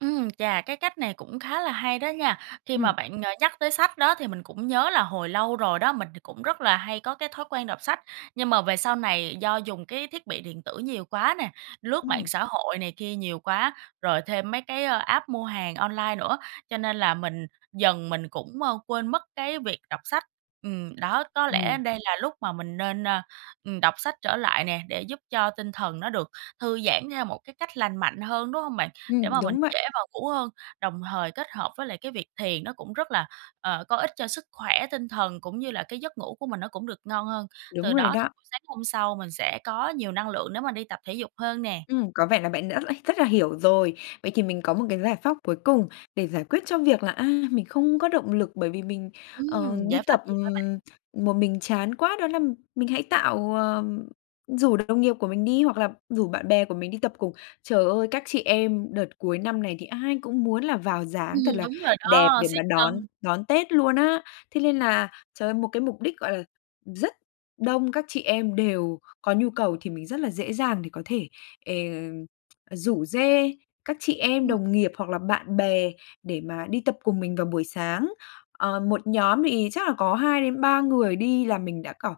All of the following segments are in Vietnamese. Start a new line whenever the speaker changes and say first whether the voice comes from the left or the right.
right: Ừm, chà, cái cách này cũng khá là hay đó nha. Khi mà
left: Ừm.
right: bạn, ờ, nhắc tới sách đó, thì mình cũng nhớ là hồi lâu rồi đó, mình thì cũng rất là hay có cái thói quen đọc sách. Nhưng mà về sau này, do dùng cái thiết bị điện tử nhiều quá nè, lướt mạng
left: Ừm.
right: xã hội này kia nhiều quá, rồi thêm mấy cái app mua hàng online nữa, cho nên là mình dần mình cũng quên mất cái việc đọc sách. Ừm, đó, có lẽ
left: Ừm.
right: đây là lúc mà mình nên, ờ, ừm, đọc sách trở lại nè, để giúp cho tinh thần nó được thư giãn theo một cái cách lành mạnh hơn, đúng hông bạn? Để
left: Ừm,
right: mà mình
left: đúng vậy.
right: dễ vào ngủ hơn, đồng thời kết hợp với lại cái việc thiền nó cũng rất là, ờ, có ích cho sức khỏe tinh thần, cũng như là cái giấc ngủ của mình nó cũng được ngon hơn. Từ
left: Đúng rồi
right: đó thì
left: đó.
right: buổi sáng hôm sau mình sẽ có nhiều năng lượng nếu mà đi tập thể dục hơn nè.
left: Ừm, có vẻ là bạn đã rất rất là hiểu rồi. Vậy thì, mình có một cái giải pháp cuối cùng để giải quyết cho việc là, à, mình không có động lực, bởi vì mình, ờ,
right: Ừm,
left: đi
right: giải pháp
left: tập,
right: gì vậy bạn?
left: ừm, một mình chán quá. Đó là mình hãy tạo ờ, rủ đồng nghiệp của mình đi hoặc là rủ bạn bè của mình đi tập cùng. Trời ơi, các chị em đợt cuối năm này, thì ai cũng muốn là vào dáng thật
right: Ừm,
left: là
right: đúng rồi
left: đẹp
right: đó,
left: để mà
right: siết
left: đón
right: cân.
left: đón Tết luôn á. Thế nên là, trời ơi, một cái mục đích, gọi là, rất đông các chị em đều có nhu cầu thì mình rất là dễ dàng để có thể, ờ, rủ rê các chị em
right: Ờ.
left: đồng nghiệp hoặc là bạn bè để mà đi tập cùng mình vào buổi sáng. Ờ, một nhóm thì chắc là có 2 đến 3 người đi là mình đã kiểu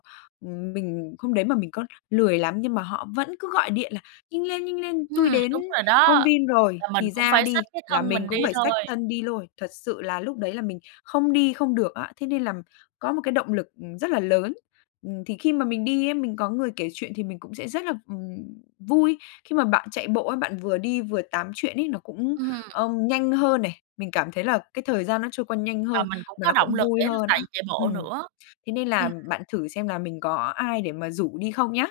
left: mình hôm đấy mà mình có lười lắm nhưng mà họ vẫn cứ gọi điện là: "Nhanh lên, nhanh lên tui
right: Ừm,
left: đến
right: đúng rồi
left: công
right: đó,
left: viên rồi,
right: là mình
left: thì
right: cũng
left: ra
right: phải
left: đi!",
right: xách cái
left: là
right: thân
left: mình
right: mình
left: cũng
right: đi
left: phải xách
right: thôi.
left: thân đi lôi. Thật sự là, lúc đấy là mình không đi không được á. Thế nên là có một cái động lực rất là lớn. Thì khi mà mình đi ấy, mình có người kể chuyện thì mình cũng sẽ rất là, ừm, vui. Khi mà bạn chạy bộ ấy, bạn vừa đi vừa tám chuyện ấy, nó cũng,
right: Ừm.
left: ờ, nhanh hơn này. Mình cảm thấy là cái thời gian nó trôi qua nhanh
right: Và
left: hơn,
right: mình cũng
left: mà
right: có
left: nó cũng
right: động lực
left: vui
right: để
left: hơn
right: chạy
left: nữa.
right: chạy bộ
left: Ừm,
right: nữa.
left: thế nên
right: Ừm.
left: là, bạn thử xem là mình có ai để mà rủ đi không nhá.